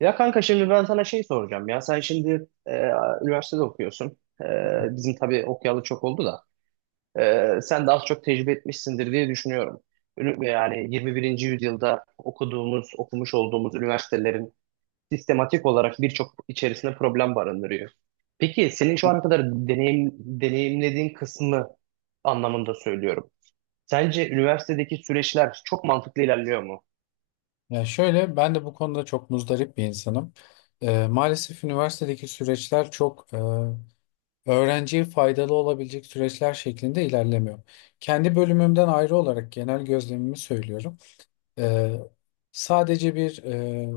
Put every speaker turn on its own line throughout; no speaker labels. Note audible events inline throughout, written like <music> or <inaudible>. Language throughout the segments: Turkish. Ya kanka şimdi ben sana şey soracağım. Ya sen şimdi üniversitede okuyorsun. Bizim tabii okuyalı çok oldu da. Sen de az çok tecrübe etmişsindir diye düşünüyorum. Yani 21. yüzyılda okuduğumuz, okumuş olduğumuz üniversitelerin sistematik olarak birçok içerisinde problem barındırıyor. Peki senin şu ana kadar deneyimlediğin kısmı anlamında söylüyorum. Sence üniversitedeki süreçler çok mantıklı ilerliyor mu?
Ya şöyle, ben de bu konuda çok muzdarip bir insanım. Maalesef üniversitedeki süreçler çok öğrenciye faydalı olabilecek süreçler şeklinde ilerlemiyor. Kendi bölümümden ayrı olarak genel gözlemimi söylüyorum. Eee, Sadece bir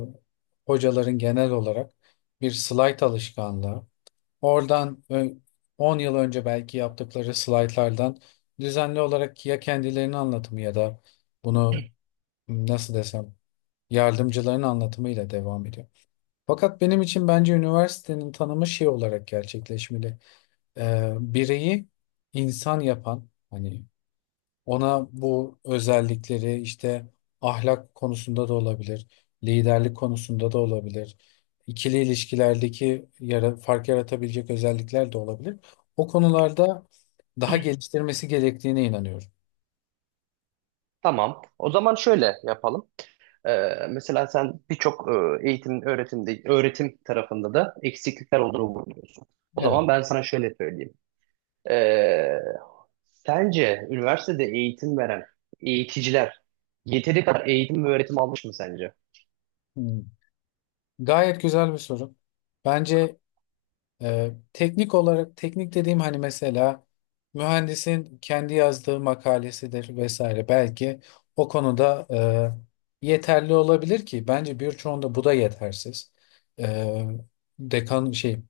hocaların genel olarak bir slayt alışkanlığı. Oradan ö- 10 yıl önce belki yaptıkları slaytlardan düzenli olarak ya kendilerini anlatımı ya da bunu, nasıl desem, yardımcıların anlatımıyla devam ediyor. Fakat benim için bence üniversitenin tanımı şey olarak gerçekleşmeli. Bireyi insan yapan, hani ona bu özellikleri işte, ahlak konusunda da olabilir, liderlik konusunda da olabilir, ikili ilişkilerdeki yara, fark yaratabilecek özellikler de olabilir. O konularda daha geliştirmesi gerektiğine inanıyorum.
Tamam. O zaman şöyle yapalım. Mesela sen birçok öğretimde, öğretim tarafında da eksiklikler olduğunu vurguluyorsun. O zaman
Evet.
ben sana şöyle söyleyeyim. Ee, Sence üniversitede eğitim veren eğiticiler yeteri kadar eğitim ve öğretim almış mı sence?
Hmm. Gayet güzel bir soru. Bence teknik olarak, teknik dediğim hani mesela mühendisin kendi yazdığı makalesidir vesaire, belki o konuda yeterli olabilir ki bence birçoğunda bu da yetersiz. Ee, Dekan şey,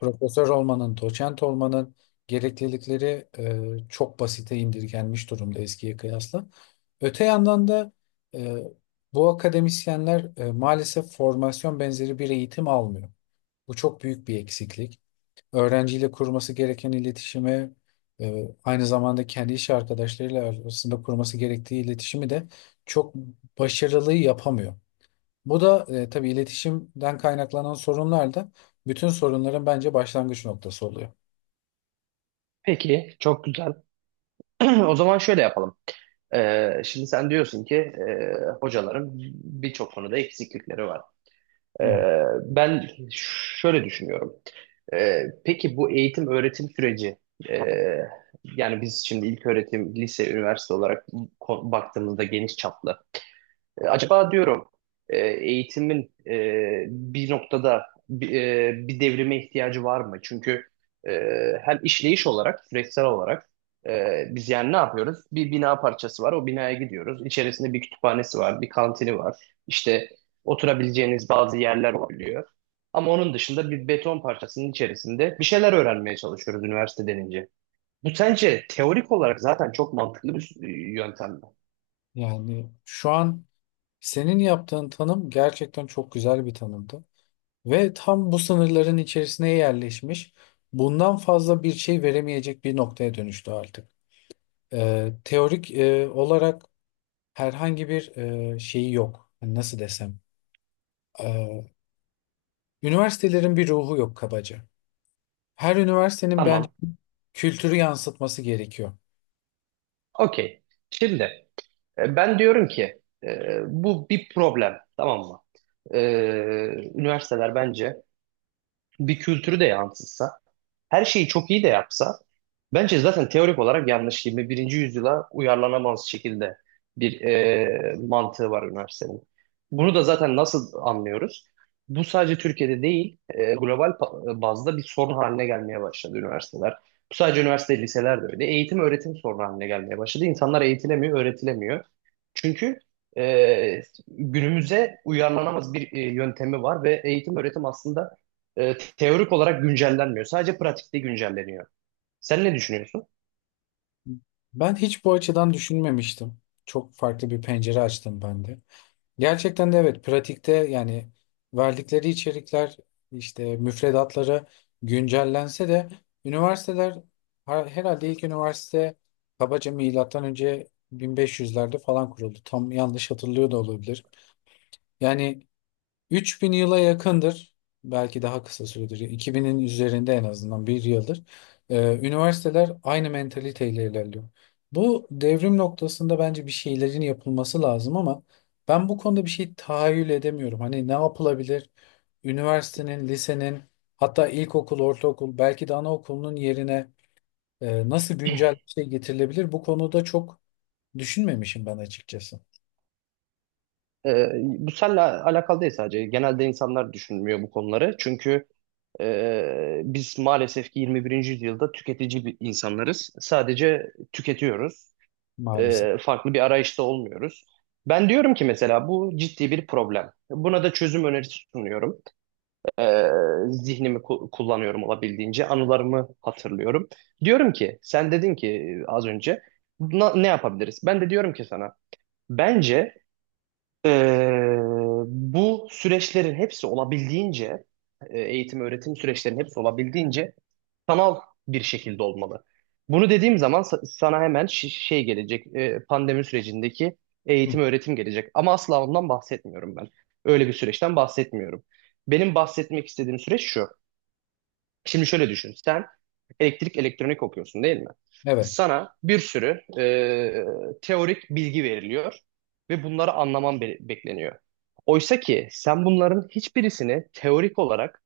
profesör olmanın, doçent olmanın gereklilikleri çok basite indirgenmiş durumda eskiye kıyasla. Öte yandan da e, bu akademisyenler maalesef formasyon benzeri bir eğitim almıyor. Bu çok büyük bir eksiklik. Öğrenciyle kurması gereken iletişimi, aynı zamanda kendi iş arkadaşlarıyla arasında kurması gerektiği iletişimi de çok başarılı yapamıyor. Bu da tabii iletişimden kaynaklanan sorunlar da bütün sorunların bence başlangıç noktası oluyor.
Peki, çok güzel. <clears throat> O zaman şöyle yapalım. Şimdi sen diyorsun ki hocaların birçok konuda eksiklikleri var. Ee,
Evet.
Ben şöyle düşünüyorum. Peki bu eğitim öğretim süreci e, yani biz şimdi ilköğretim, lise, üniversite olarak baktığımızda geniş çaplı. Acaba diyorum eğitimin bir noktada bir devrime ihtiyacı var mı? Çünkü e, hem işleyiş olarak, süreçsel olarak, biz yani ne yapıyoruz? Bir bina parçası var, o binaya gidiyoruz. İçerisinde bir kütüphanesi var, bir kantini var. İşte oturabileceğiniz bazı yerler oluyor. Ama onun dışında bir beton parçasının içerisinde bir şeyler öğrenmeye çalışıyoruz üniversite denince. Bu sence teorik olarak zaten çok mantıklı bir yöntem mi?
Yani şu an senin yaptığın tanım gerçekten çok güzel bir tanımdı. Ve tam bu sınırların içerisine yerleşmiş, bundan fazla bir şey veremeyecek bir noktaya dönüştü artık. Teorik olarak herhangi bir şeyi yok. Hani nasıl desem? E, Üniversitelerin bir ruhu yok kabaca. Her üniversitenin bence
Tamam,
kültürü yansıtması gerekiyor.
okey. Şimdi... Ben diyorum ki bu bir problem, tamam mı? E, Üniversiteler bence bir kültürü de yansıtsa, her şeyi çok iyi de yapsa, bence zaten teorik olarak yanlış yirmi birinci yüzyıla uyarlanamaz şekilde bir mantığı var üniversitenin. Bunu da zaten nasıl anlıyoruz? Bu sadece Türkiye'de değil, global bazda bir sorun haline gelmeye başladı üniversiteler. Bu sadece üniversite, liseler de öyle. Eğitim, öğretim sorunu haline gelmeye başladı. İnsanlar eğitilemiyor, öğretilemiyor. Çünkü e, günümüze uyarlanamaz bir yöntemi var ve eğitim, öğretim aslında teorik olarak güncellenmiyor. Sadece pratikte güncelleniyor. Sen ne düşünüyorsun?
Ben hiç bu açıdan düşünmemiştim. Çok farklı bir pencere açtım ben de. Gerçekten de, evet, pratikte yani verdikleri içerikler, işte müfredatları güncellense de üniversiteler herhalde ilk üniversite kabaca milattan önce 1500'lerde falan kuruldu. Tam yanlış hatırlıyor da olabilir. Yani 3000 yıla yakındır. Belki daha kısa süredir. 2000'in üzerinde en azından bir yıldır. Üniversiteler aynı mentaliteyle ilerliyor. Bu devrim noktasında bence bir şeylerin yapılması lazım ama ben bu konuda bir şey tahayyül edemiyorum. Hani ne yapılabilir? Üniversitenin, lisenin, hatta ilkokul, ortaokul, belki de anaokulunun yerine nasıl güncel bir şey getirilebilir? Bu konuda çok düşünmemişim ben, açıkçası
Bu seninle alakalı değil sadece. Genelde insanlar düşünmüyor bu konuları. Çünkü biz maalesef ki 21. yüzyılda tüketici bir insanlarız. Sadece tüketiyoruz.
maalesef.
Farklı bir arayışta olmuyoruz. Ben diyorum ki mesela bu ciddi bir problem. Buna da çözüm önerisi sunuyorum. Ee, Zihnimi kullanıyorum olabildiğince. Anılarımı hatırlıyorum. Diyorum ki sen dedin ki az önce ne yapabiliriz?" Ben de diyorum ki sana, bence, ee, bu süreçlerin hepsi olabildiğince, eğitim öğretim süreçlerinin hepsi olabildiğince sanal bir şekilde olmalı. Bunu dediğim zaman sana hemen şey gelecek, pandemi sürecindeki
Hı.
eğitim öğretim gelecek. Ama asla ondan bahsetmiyorum ben. Öyle bir süreçten bahsetmiyorum. Benim bahsetmek istediğim süreç şu. Şimdi şöyle düşün. Sen elektrik elektronik okuyorsun değil mi?
Evet.
Sana bir sürü teorik bilgi veriliyor ve bunları anlaman bekleniyor. Oysa ki sen bunların hiçbirisini teorik olarak,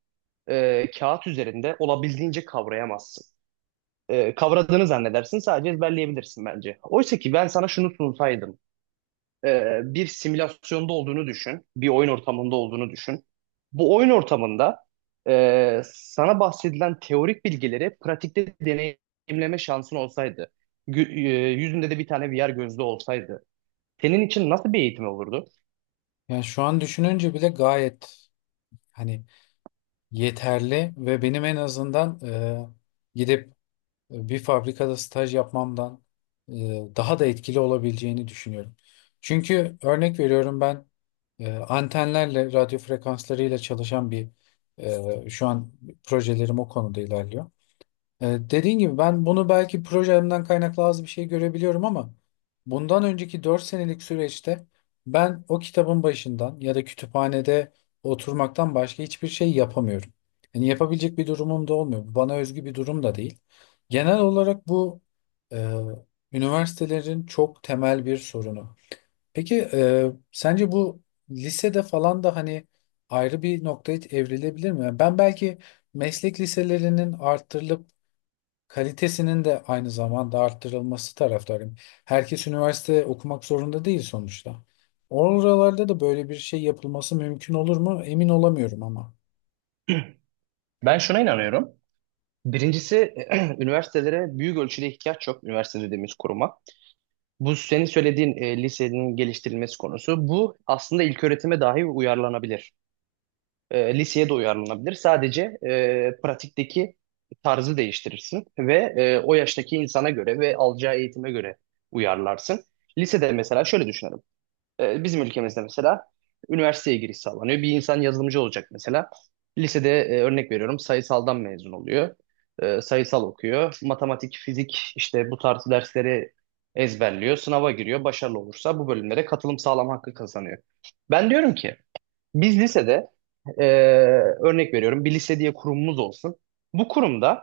kağıt üzerinde, olabildiğince kavrayamazsın. Kavradığını zannedersin, sadece ezberleyebilirsin bence. Oysa ki ben sana şunu sunsaydım, bir simülasyonda olduğunu düşün. Bir oyun ortamında olduğunu düşün. Bu oyun ortamında, sana bahsedilen teorik bilgileri pratikte deneyimleme şansın olsaydı, yüzünde de bir tane VR gözlüğü olsaydı, senin için nasıl bir eğitim olurdu?
Yani şu an düşününce bile gayet, hani, yeterli ve benim en azından, gidip bir fabrikada staj yapmamdan e, daha da etkili olabileceğini düşünüyorum. Çünkü örnek veriyorum, ben antenlerle, radyo frekanslarıyla çalışan bir şu an projelerim o konuda ilerliyor. Dediğin gibi, ben bunu belki projemden kaynaklı az bir şey görebiliyorum ama bundan önceki 4 senelik süreçte ben o kitabın başından ya da kütüphanede oturmaktan başka hiçbir şey yapamıyorum. Yani yapabilecek bir durumum da olmuyor. Bu bana özgü bir durum da değil. Genel olarak bu e, üniversitelerin çok temel bir sorunu. Peki sence bu lisede falan da hani ayrı bir noktaya evrilebilir mi? Yani ben belki meslek liselerinin arttırılıp kalitesinin de aynı zamanda arttırılması taraftarıyım. Herkes üniversite okumak zorunda değil sonuçta. Oralarda da böyle bir şey yapılması mümkün olur mu? Emin olamıyorum ama.
Ben şuna inanıyorum. Birincisi, <clears throat> üniversitelere büyük ölçüde ihtiyaç yok, üniversite dediğimiz kuruma. Bu senin söylediğin lisenin geliştirilmesi konusu. Bu aslında ilköğretime dahi uyarlanabilir. Liseye de uyarlanabilir. Sadece pratikteki tarzı değiştirirsin ve o yaştaki insana göre ve alacağı eğitime göre uyarlarsın. Lisede mesela şöyle düşünelim. Bizim ülkemizde mesela üniversiteye giriş sağlanıyor. Bir insan yazılımcı olacak mesela. Lisede örnek veriyorum, sayısaldan mezun oluyor. Sayısal okuyor. Matematik, fizik, işte bu tarz dersleri ezberliyor. Sınava giriyor. Başarılı olursa bu bölümlere katılım sağlam hakkı kazanıyor. Ben diyorum ki biz lisede, e, örnek veriyorum, bir lise diye kurumumuz olsun. Bu kurumda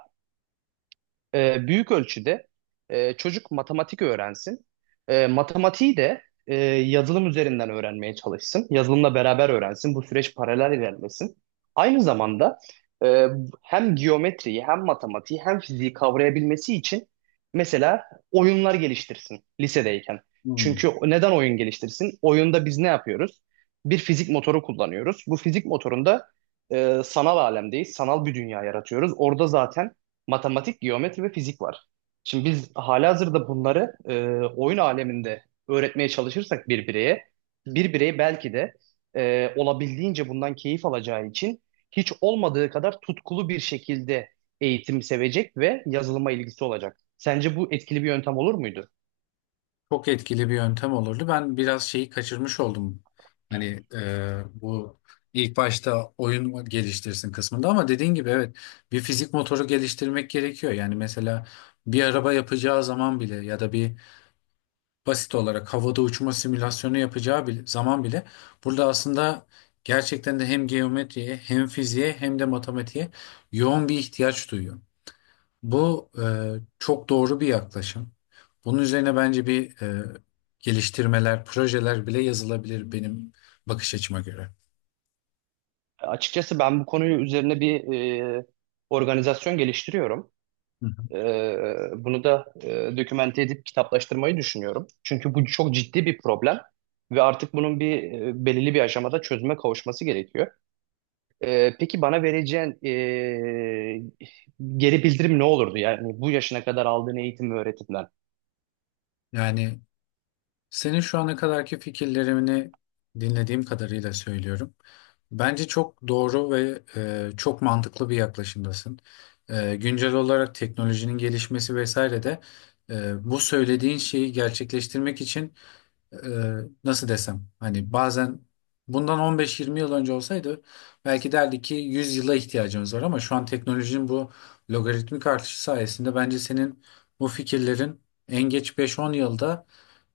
büyük ölçüde çocuk matematik öğrensin. Matematiği de yazılım üzerinden öğrenmeye çalışsın. Yazılımla beraber öğrensin. Bu süreç paralel ilerlesin. Aynı zamanda e, hem geometriyi hem matematiği hem fiziği kavrayabilmesi için mesela oyunlar geliştirsin lisedeyken.
Hmm.
Çünkü neden oyun geliştirsin? Oyunda biz ne yapıyoruz? Bir fizik motoru kullanıyoruz. Bu fizik motorunda sanal alemdeyiz. Sanal bir dünya yaratıyoruz. Orada zaten matematik, geometri ve fizik var. Şimdi biz halihazırda bunları oyun aleminde öğretmeye çalışırsak bir bireye, bir birey belki de olabildiğince bundan keyif alacağı için hiç olmadığı kadar tutkulu bir şekilde eğitim sevecek ve yazılıma ilgisi olacak. Sence bu etkili bir yöntem olur muydu?
Çok etkili bir yöntem olurdu. Ben biraz şeyi kaçırmış oldum. Hani bu ilk başta oyun geliştirsin kısmında ama dediğin gibi, evet, bir fizik motoru geliştirmek gerekiyor. Yani mesela bir araba yapacağı zaman bile ya da bir basit olarak havada uçma simülasyonu yapacağı bile, zaman bile, burada aslında gerçekten de hem geometriye hem fiziğe hem de matematiğe yoğun bir ihtiyaç duyuyor. Bu çok doğru bir yaklaşım. Bunun üzerine bence bir geliştirmeler, projeler bile yazılabilir benim bakış açıma göre.
Açıkçası ben bu konuyu üzerine bir e, organizasyon geliştiriyorum.
Hı hı.
Bunu da dokümente edip kitaplaştırmayı düşünüyorum. Çünkü bu çok ciddi bir problem ve artık bunun belirli bir aşamada çözüme kavuşması gerekiyor. Peki bana vereceğin geri bildirim ne olurdu? Yani bu yaşına kadar aldığın eğitim ve öğretimden.
Yani senin şu ana kadarki fikirlerini dinlediğim kadarıyla söylüyorum. Bence çok doğru ve çok mantıklı bir yaklaşımdasın. Güncel olarak teknolojinin gelişmesi vesaire de bu söylediğin şeyi gerçekleştirmek için, e, nasıl desem, hani bazen bundan 15-20 yıl önce olsaydı belki derdi ki 100 yıla ihtiyacımız var, ama şu an teknolojinin bu logaritmik artışı sayesinde bence senin bu fikirlerin en geç 5-10 yılda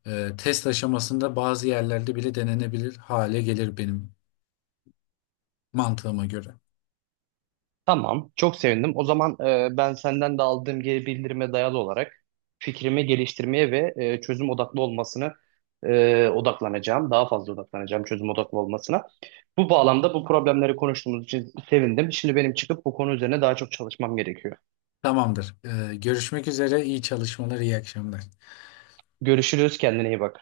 test aşamasında bazı yerlerde bile denenebilir hale gelir benim mantığıma göre.
Tamam, çok sevindim. O zaman ben senden de aldığım geri bildirime dayalı olarak fikrimi geliştirmeye ve çözüm odaklı olmasını odaklanacağım. Daha fazla odaklanacağım çözüm odaklı olmasına. Bu bağlamda bu problemleri konuştuğumuz için sevindim. Şimdi benim çıkıp bu konu üzerine daha çok çalışmam gerekiyor.
Tamamdır. Görüşmek üzere. İyi çalışmalar, iyi akşamlar.
Görüşürüz, kendine iyi bak.